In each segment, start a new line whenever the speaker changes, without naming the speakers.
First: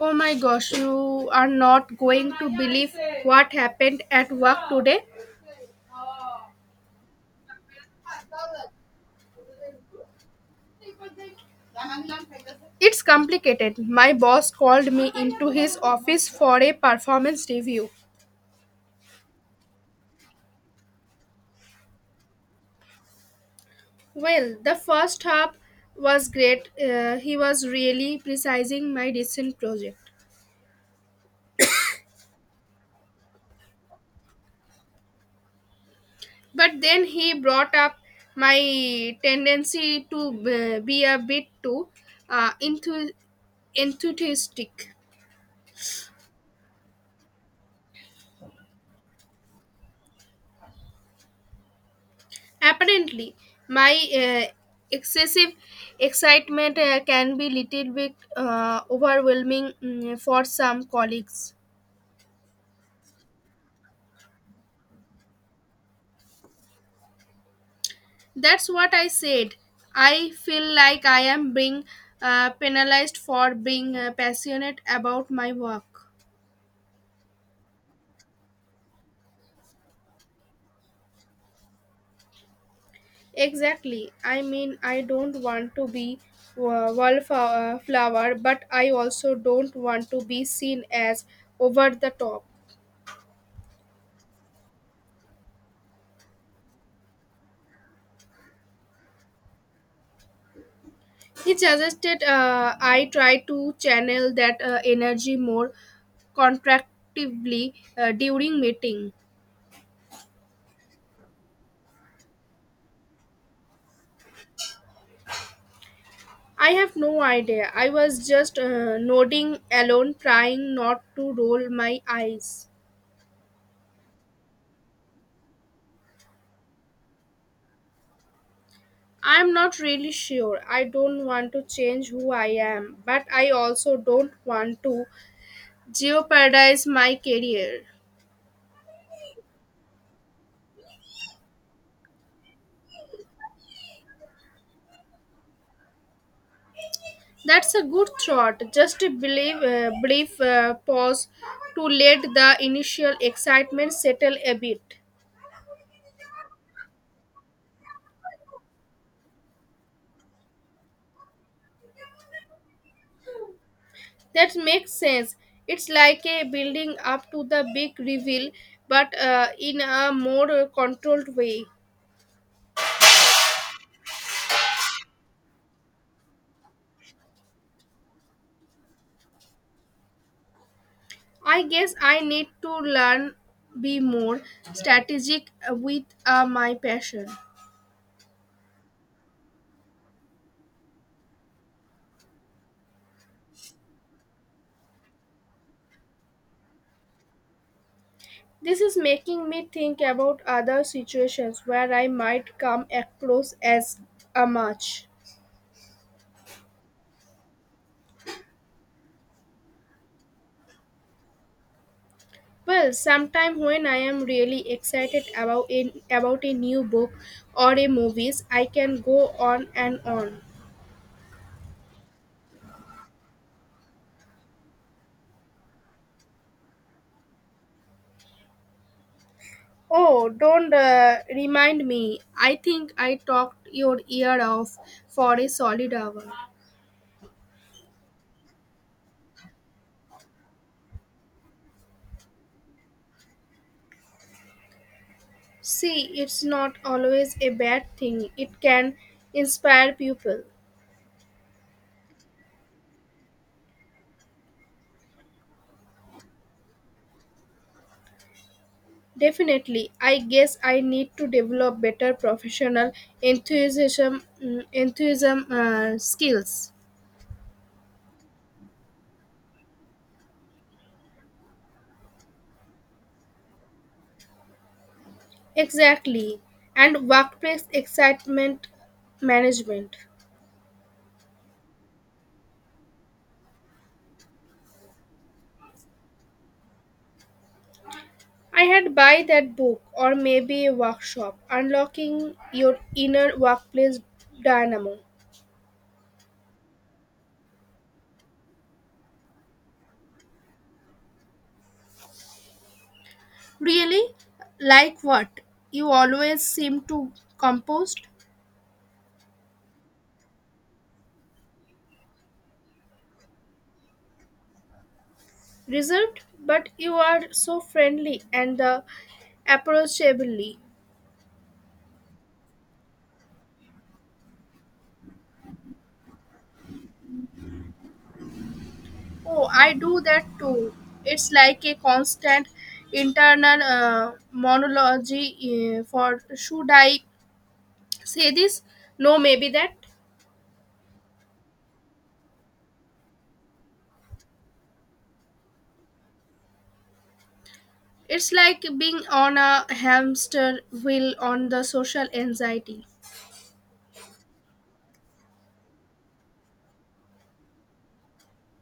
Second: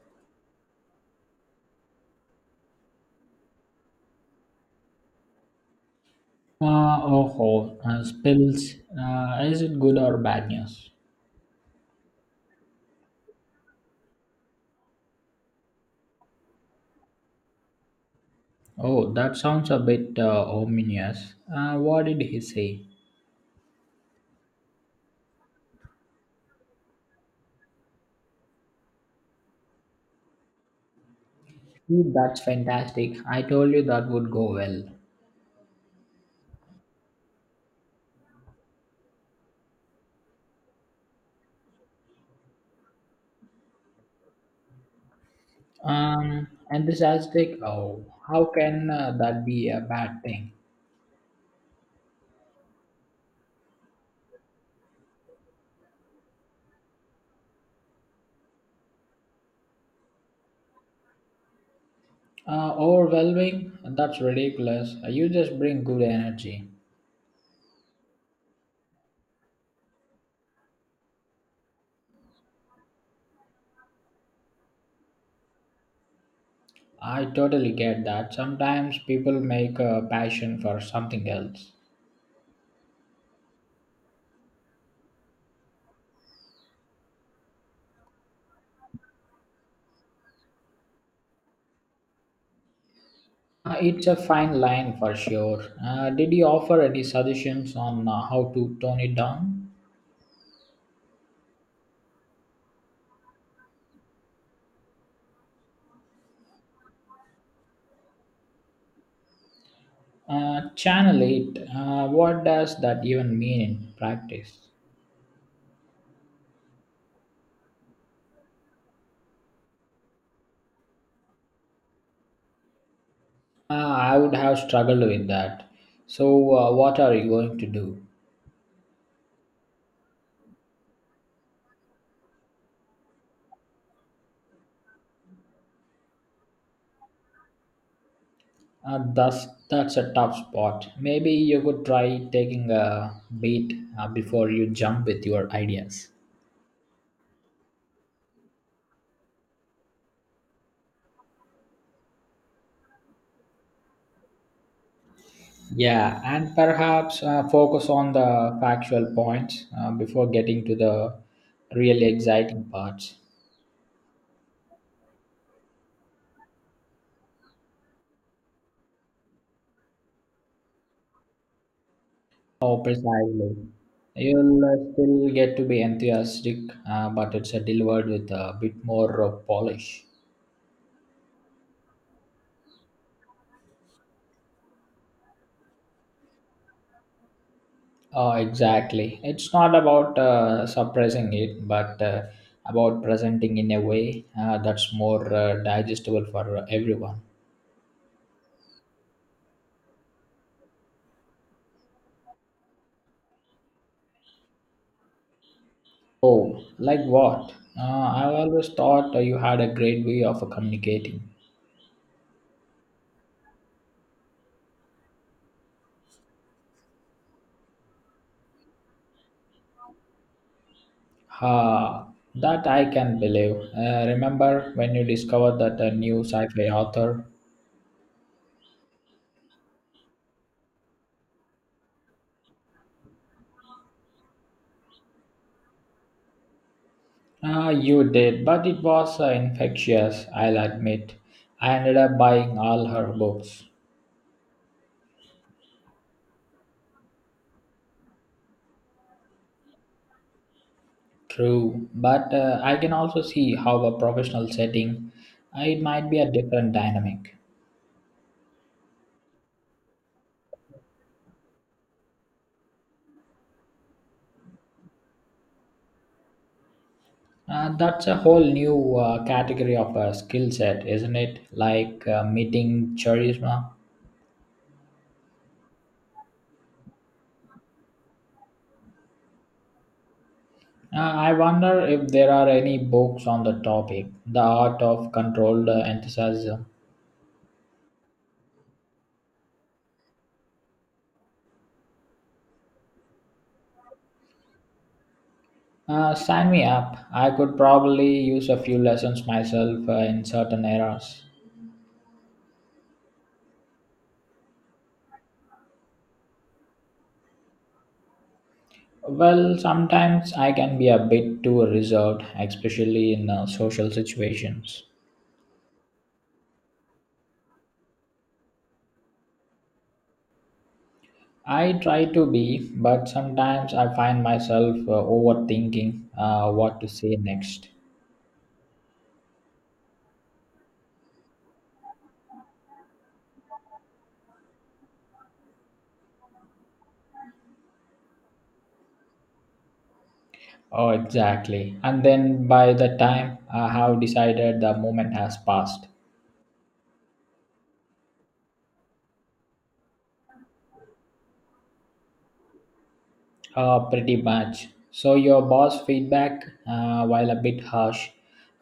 Oh my gosh, you are not going to believe what happened at work today.
Oh, spills. Is it good or bad news?
It's complicated. My boss called me into his office for a performance review.
Oh, that sounds a bit ominous. What did he say?
Well, the first half was great. He was really precising my recent project.
See, that's fantastic. I told you that would go well.
But then he brought up my tendency to be a bit too uh, enthu- enthusiastic.
Enthusiastic. Oh, how can that be a bad thing?
Apparently my uh, excessive excitement can be little bit overwhelming for some colleagues.
Overwhelming. That's ridiculous. You just bring good energy.
That's what I said. I feel like I am being penalized for being passionate about my work.
I totally get that. Sometimes people make a passion for something else.
Exactly. I mean I don't want to be wallflower, but I also don't want to be seen as over the top.
It's a fine line for sure. Did you offer any suggestions on how to tone it down?
He suggested I try to channel that energy more contractively during meeting.
Channel it. What does that even mean in practice?
I have no idea. I was just nodding alone, trying not to roll my eyes.
I would have struggled with that. So, what are you going to do?
I'm not really sure. I don't want to change who I am, but I also don't want to jeopardize my career.
That's a tough spot. Maybe you could try taking a beat before you jump with your ideas.
That's a good thought. Just a brief pause to let the initial excitement settle a bit.
Yeah, and perhaps focus on the factual points before getting to the really exciting parts.
That makes sense. It's like a building up to the big reveal, but in a more controlled way.
Oh, precisely. You'll still get to be enthusiastic, but it's delivered with a bit more polish.
I guess I need to learn be more strategic with my passion.
Oh, exactly. It's not about suppressing it, but about presenting in a way that's more digestible for everyone.
This is making me think about other situations where I might come across as a match.
Oh, like what? I've always thought you had a great way of communicating.
Well, sometime when I am really excited about a new book or a movies, I can go on and on.
Ha, that I can believe. Remember when you discovered that a new sci fi author?
Oh, don't remind me. I think I talked your ear off for a solid hour.
Ah, you did, but it was infectious, I'll admit. I ended up buying all her books.
See, it's not always a bad thing. It can inspire people.
True, but I can also see how a professional setting it might be a different dynamic.
Definitely, I guess I need to develop better professional enthusiasm skills.
That's a whole new category of a skill set, isn't it? Like meeting charisma.
Exactly. And workplace excitement management.
I wonder if there are any books on the topic, the art of controlled enthusiasm.
I had buy that book or maybe a workshop unlocking your inner workplace dynamo.
Sign me up. I could probably use a few lessons myself in certain areas.
Really? Like what? You always seem to composed,
Well, sometimes I can be a bit too reserved, especially in social situations.
reserved, but you are so friendly and approachably.
I try to be, but sometimes I find myself overthinking what to say next.
Oh, I do that too. It's like a constant internal monologue for should I say this, no maybe that.
Oh, exactly. And then by the time I have decided, the moment has passed.
It's like being on a hamster wheel on the social anxiety.
Pretty much. So your boss feedback, while a bit harsh,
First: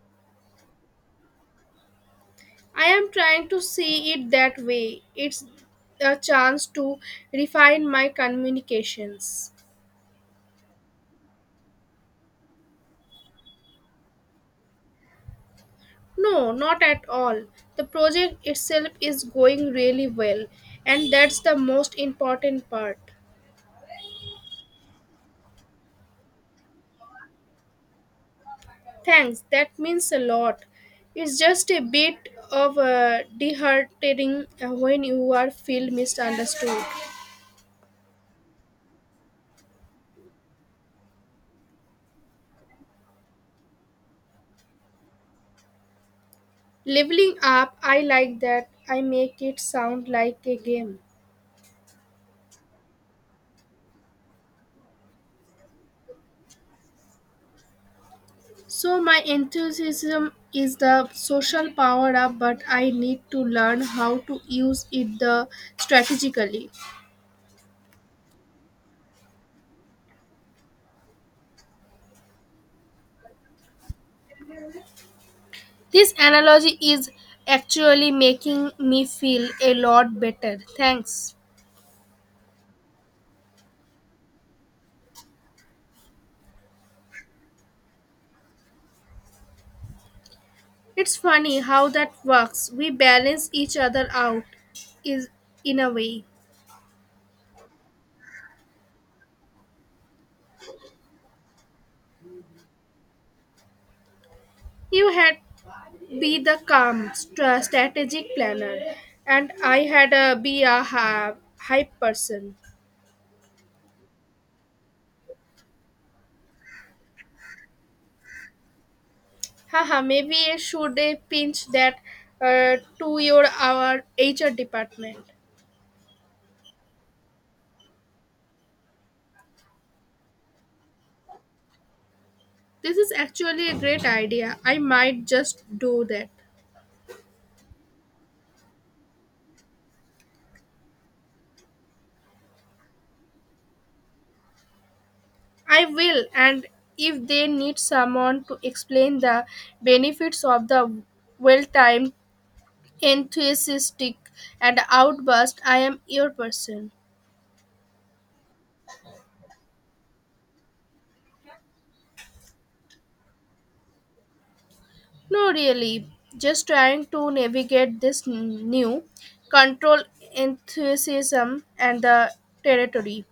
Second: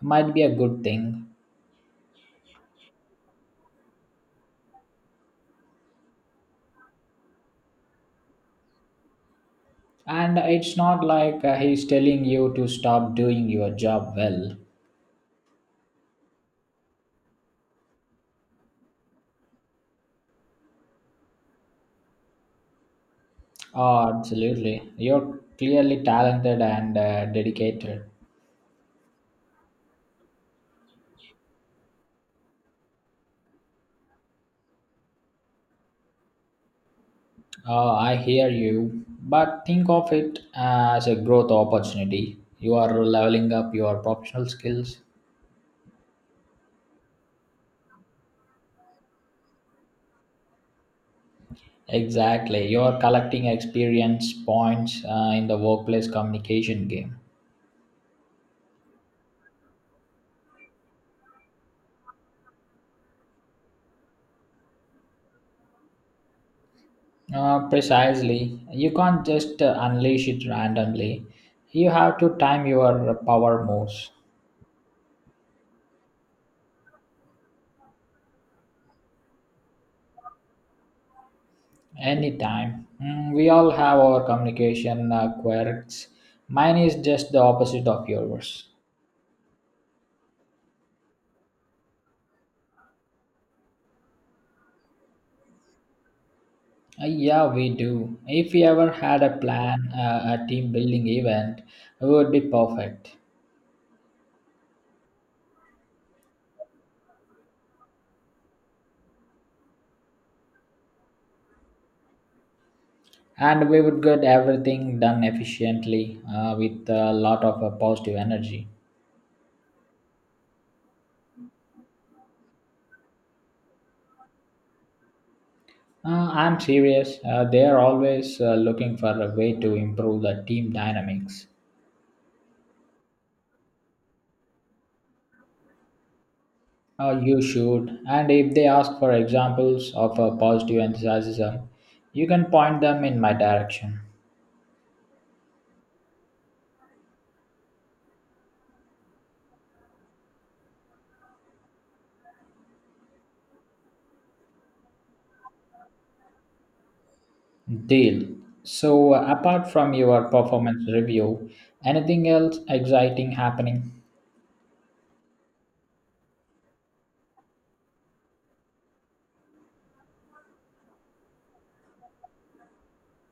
might be a good thing.
I am trying to see it that way. It's a chance to refine my communications.
And it's not like he's telling you to stop doing your job well.
No, not at all. The project itself is going really well, and that's the most important part.
Oh, absolutely. You're clearly talented and dedicated.
Thanks, that means a lot. It's just a bit of deheartening when you are feel misunderstood.
Oh, I hear you. But think of it as a growth opportunity. You are leveling up your professional skills.
Leveling up, I like that, I make it sound like a game.
Exactly. You are collecting experience points in the workplace communication game.
So my enthusiasm is the social power up, but I need to learn how to use it the strategically.
Precisely. You can't just unleash it randomly. You have to time your power moves.
This analogy is actually making me feel a lot better. Thanks.
Anytime. Mm, we all have our communication quirks. Mine is just the opposite of yours.
It's funny how that works. We balance each other out is in a way.
Yeah, we do. If we ever had a plan, a team building event, it would be perfect.
You had be the calm, strategic planner, and I had a be a hype person.
And we would get everything done efficiently with a lot of positive energy.
Haha, maybe I should pinch that to your our HR department.
I'm serious. They are always looking for a way to improve the team dynamics.
This is actually a great idea. I might just do that.
You should. And if they ask for examples of positive enthusiasm, you can point them in my direction.
I will, and if they need someone to explain the benefits of the well-timed, enthusiastic, and outburst, I am your person.
Deal. So, apart from your performance review, anything else exciting happening?
No, really, just trying to navigate this new control enthusiasm and the territory.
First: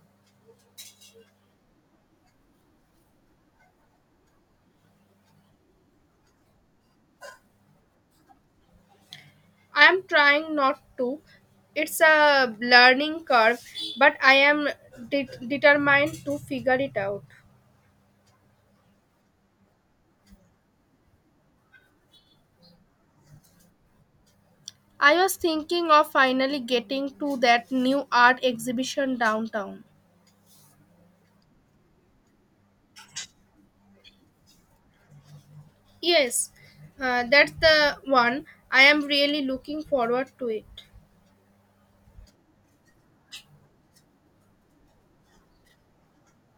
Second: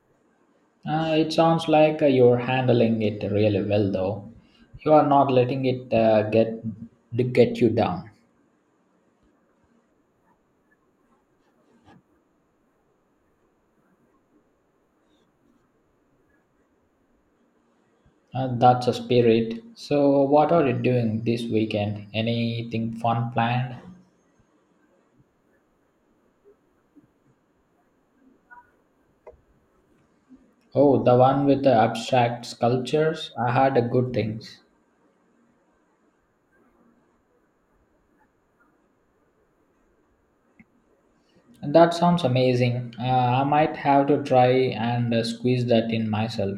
It sounds like you're handling it really well, though. You are not letting it get you down.
I am trying not to. It's a learning curve, but I am determined to figure it out.
That's a spirit. So, what are you doing this weekend? Anything fun planned?
I was thinking of finally getting to that new art exhibition downtown.
Oh, the one with the abstract sculptures. I heard a good things.
Yes, that's the one. I am really looking forward to it.
And that sounds amazing. I might have to try and squeeze that in myself.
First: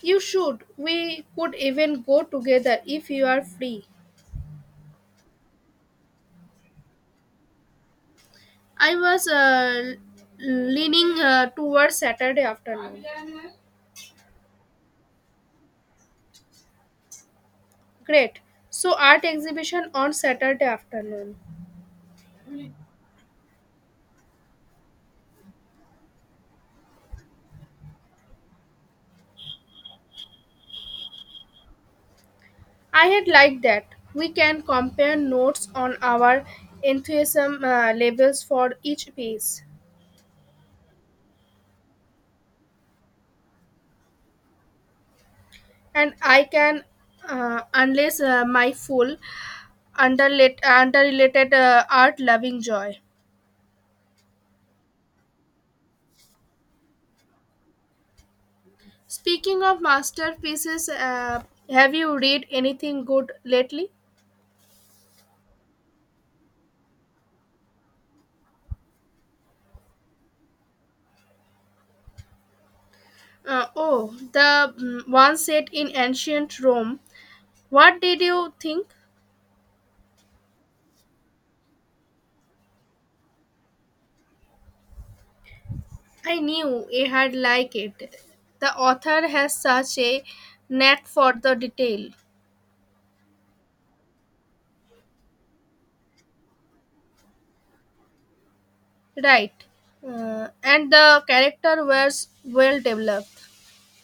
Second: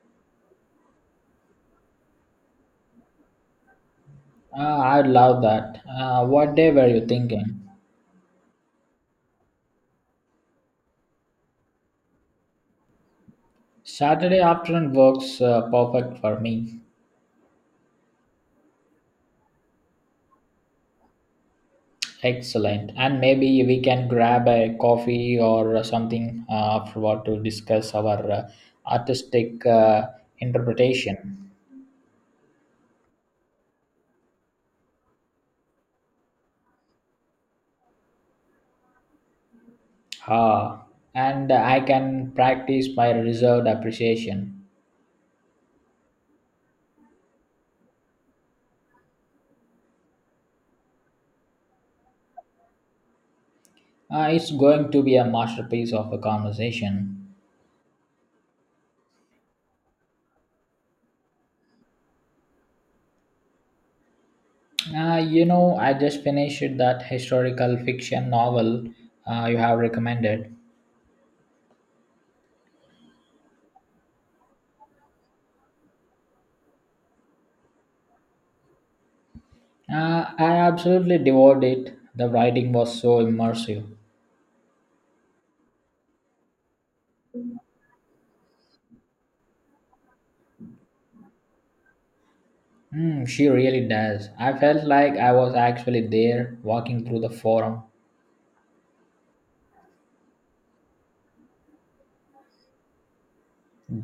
You should. We could even go together if you are free.
I love that. What day were you thinking?
I was leaning towards Saturday afternoon.
Saturday afternoon works perfect for me.
Great. So art exhibition on Saturday afternoon.
Excellent. And maybe we can grab a coffee or something afterward to discuss our artistic interpretation.
I had liked that. We can compare notes on our enthusiasm levels for each piece.
Ah, and I can practice my reserved appreciation.
And I can, unless my full underrelated art loving joy.
It's going to be a masterpiece of a conversation.
Speaking of masterpieces, have you read anything good lately?
You know, I just finished that historical fiction novel you have recommended.
Oh, the one set in ancient Rome. What did you think?
I absolutely devoured it. The writing was so immersive.
I knew I had like it. The author has such a knack for the detail.
Hmm, she really does. I felt like I was actually there walking through the forum.
Right. And the character was well developed.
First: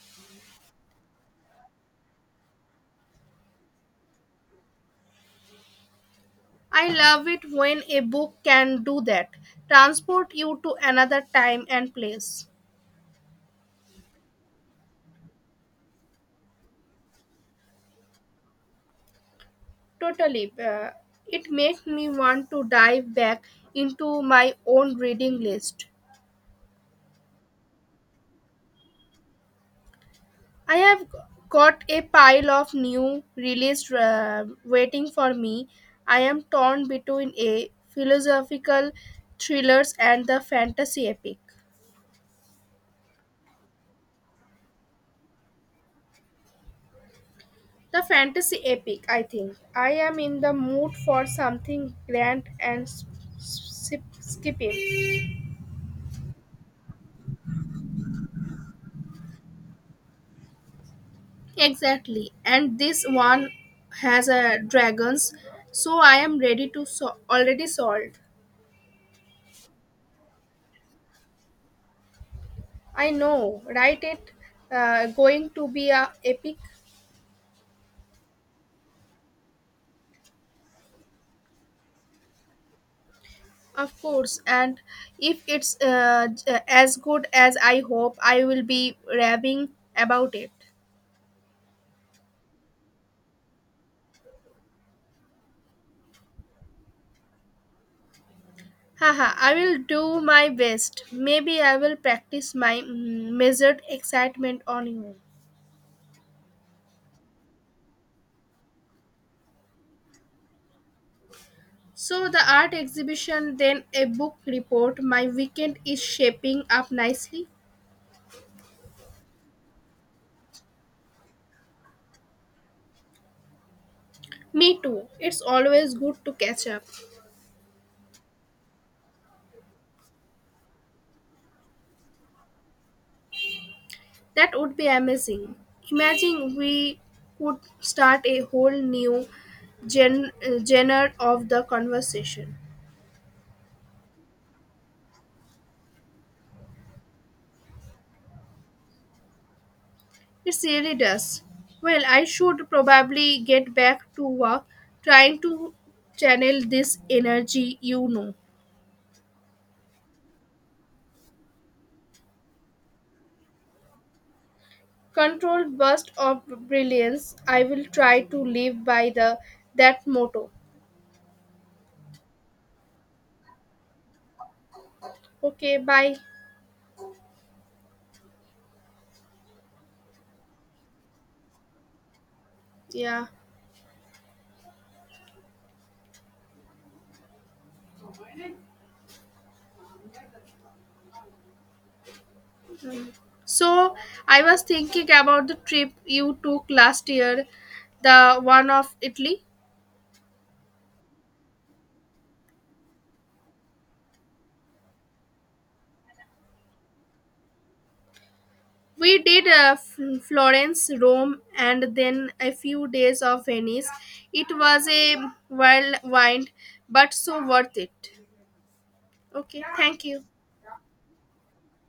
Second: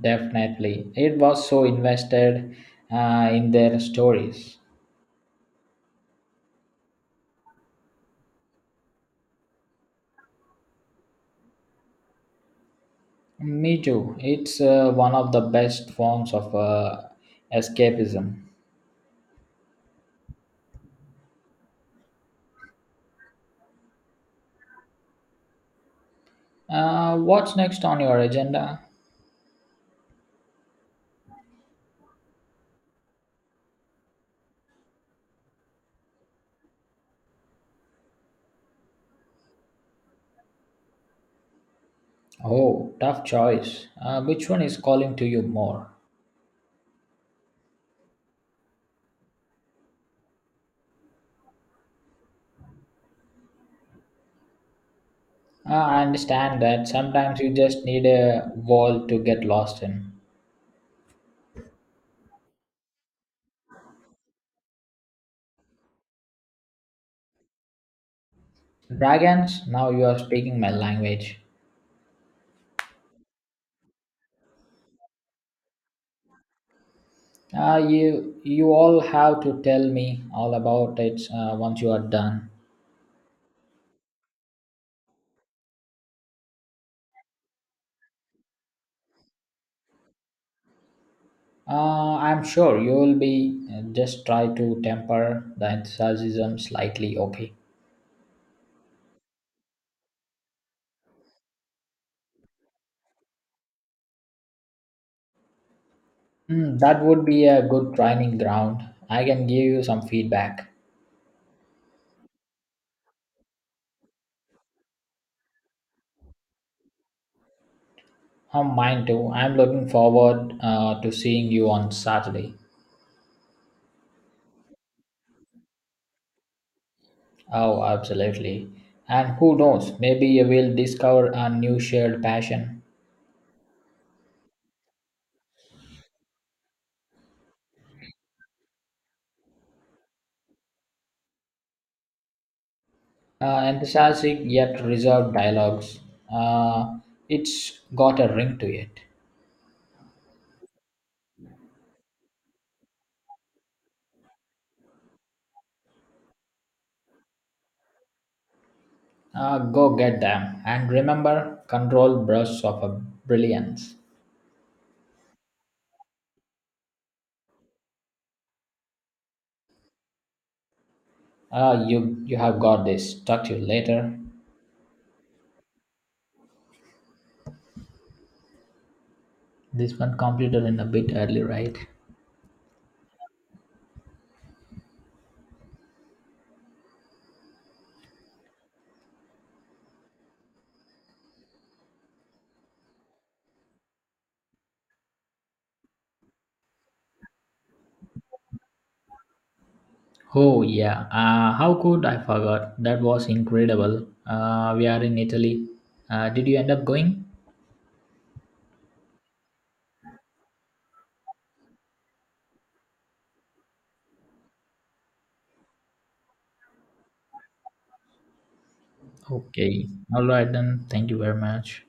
Definitely. It was so invested in their stories.
I love it when a book can do that, transport you to another time and place.
Me too. It's one of the best forms of escapism.
Totally. It makes me want to dive back into my own reading list.
What's next on your agenda?
I have got a pile of new releases waiting for me. I am torn between a philosophical thrillers and the fantasy epic.
Oh, tough choice. Which one is calling to you more?
The fantasy epic, I think. I am in the mood for something grand and skipping.
I understand that sometimes you just need a wall to get lost in.
Exactly, and this one has a dragons, so I am ready to already solved.
Dragons, now you are speaking my language.
I know, right? It going to be a epic,
You all have to tell me all about it once you are done.
of course. And if it's as good as I hope, I will be raving about it.
I'm sure you will be just try to temper the enthusiasm slightly. Okay,
Haha, I will do my best. Maybe I will practice my measured excitement on you.
hmm, that would be a good training ground. I can give you some feedback.
So the art exhibition, then a book report. My weekend is shaping up nicely.
Mine too. I'm looking forward to seeing you on Saturday.
Me too. It's always good to catch up.
Oh, absolutely. And who knows? Maybe you will discover a new shared passion.
That would be amazing. Imagine we could start a whole new genre of the conversation.
Enthusiastic yet reserved dialogues. Uh, it's got a ring to it.
It really does. Well, I should probably get back to work trying to channel this energy.
Go get them, and remember, control brush of a brilliance.
Controlled burst of brilliance. I will try to live by the that motto.
You have got this. Talk to you later.
Okay, bye.
This one completed in a bit early, right?
Yeah. So I was thinking about the trip you took last year, the one of Italy.
Oh yeah. How could I forgot? That was incredible. We are in Italy. Did you end up going?
We did Florence, Rome, and then a few days of Venice. It was a whirlwind, but so worth it. Okay,
Okay.
thank you.
All right then. Thank you very much.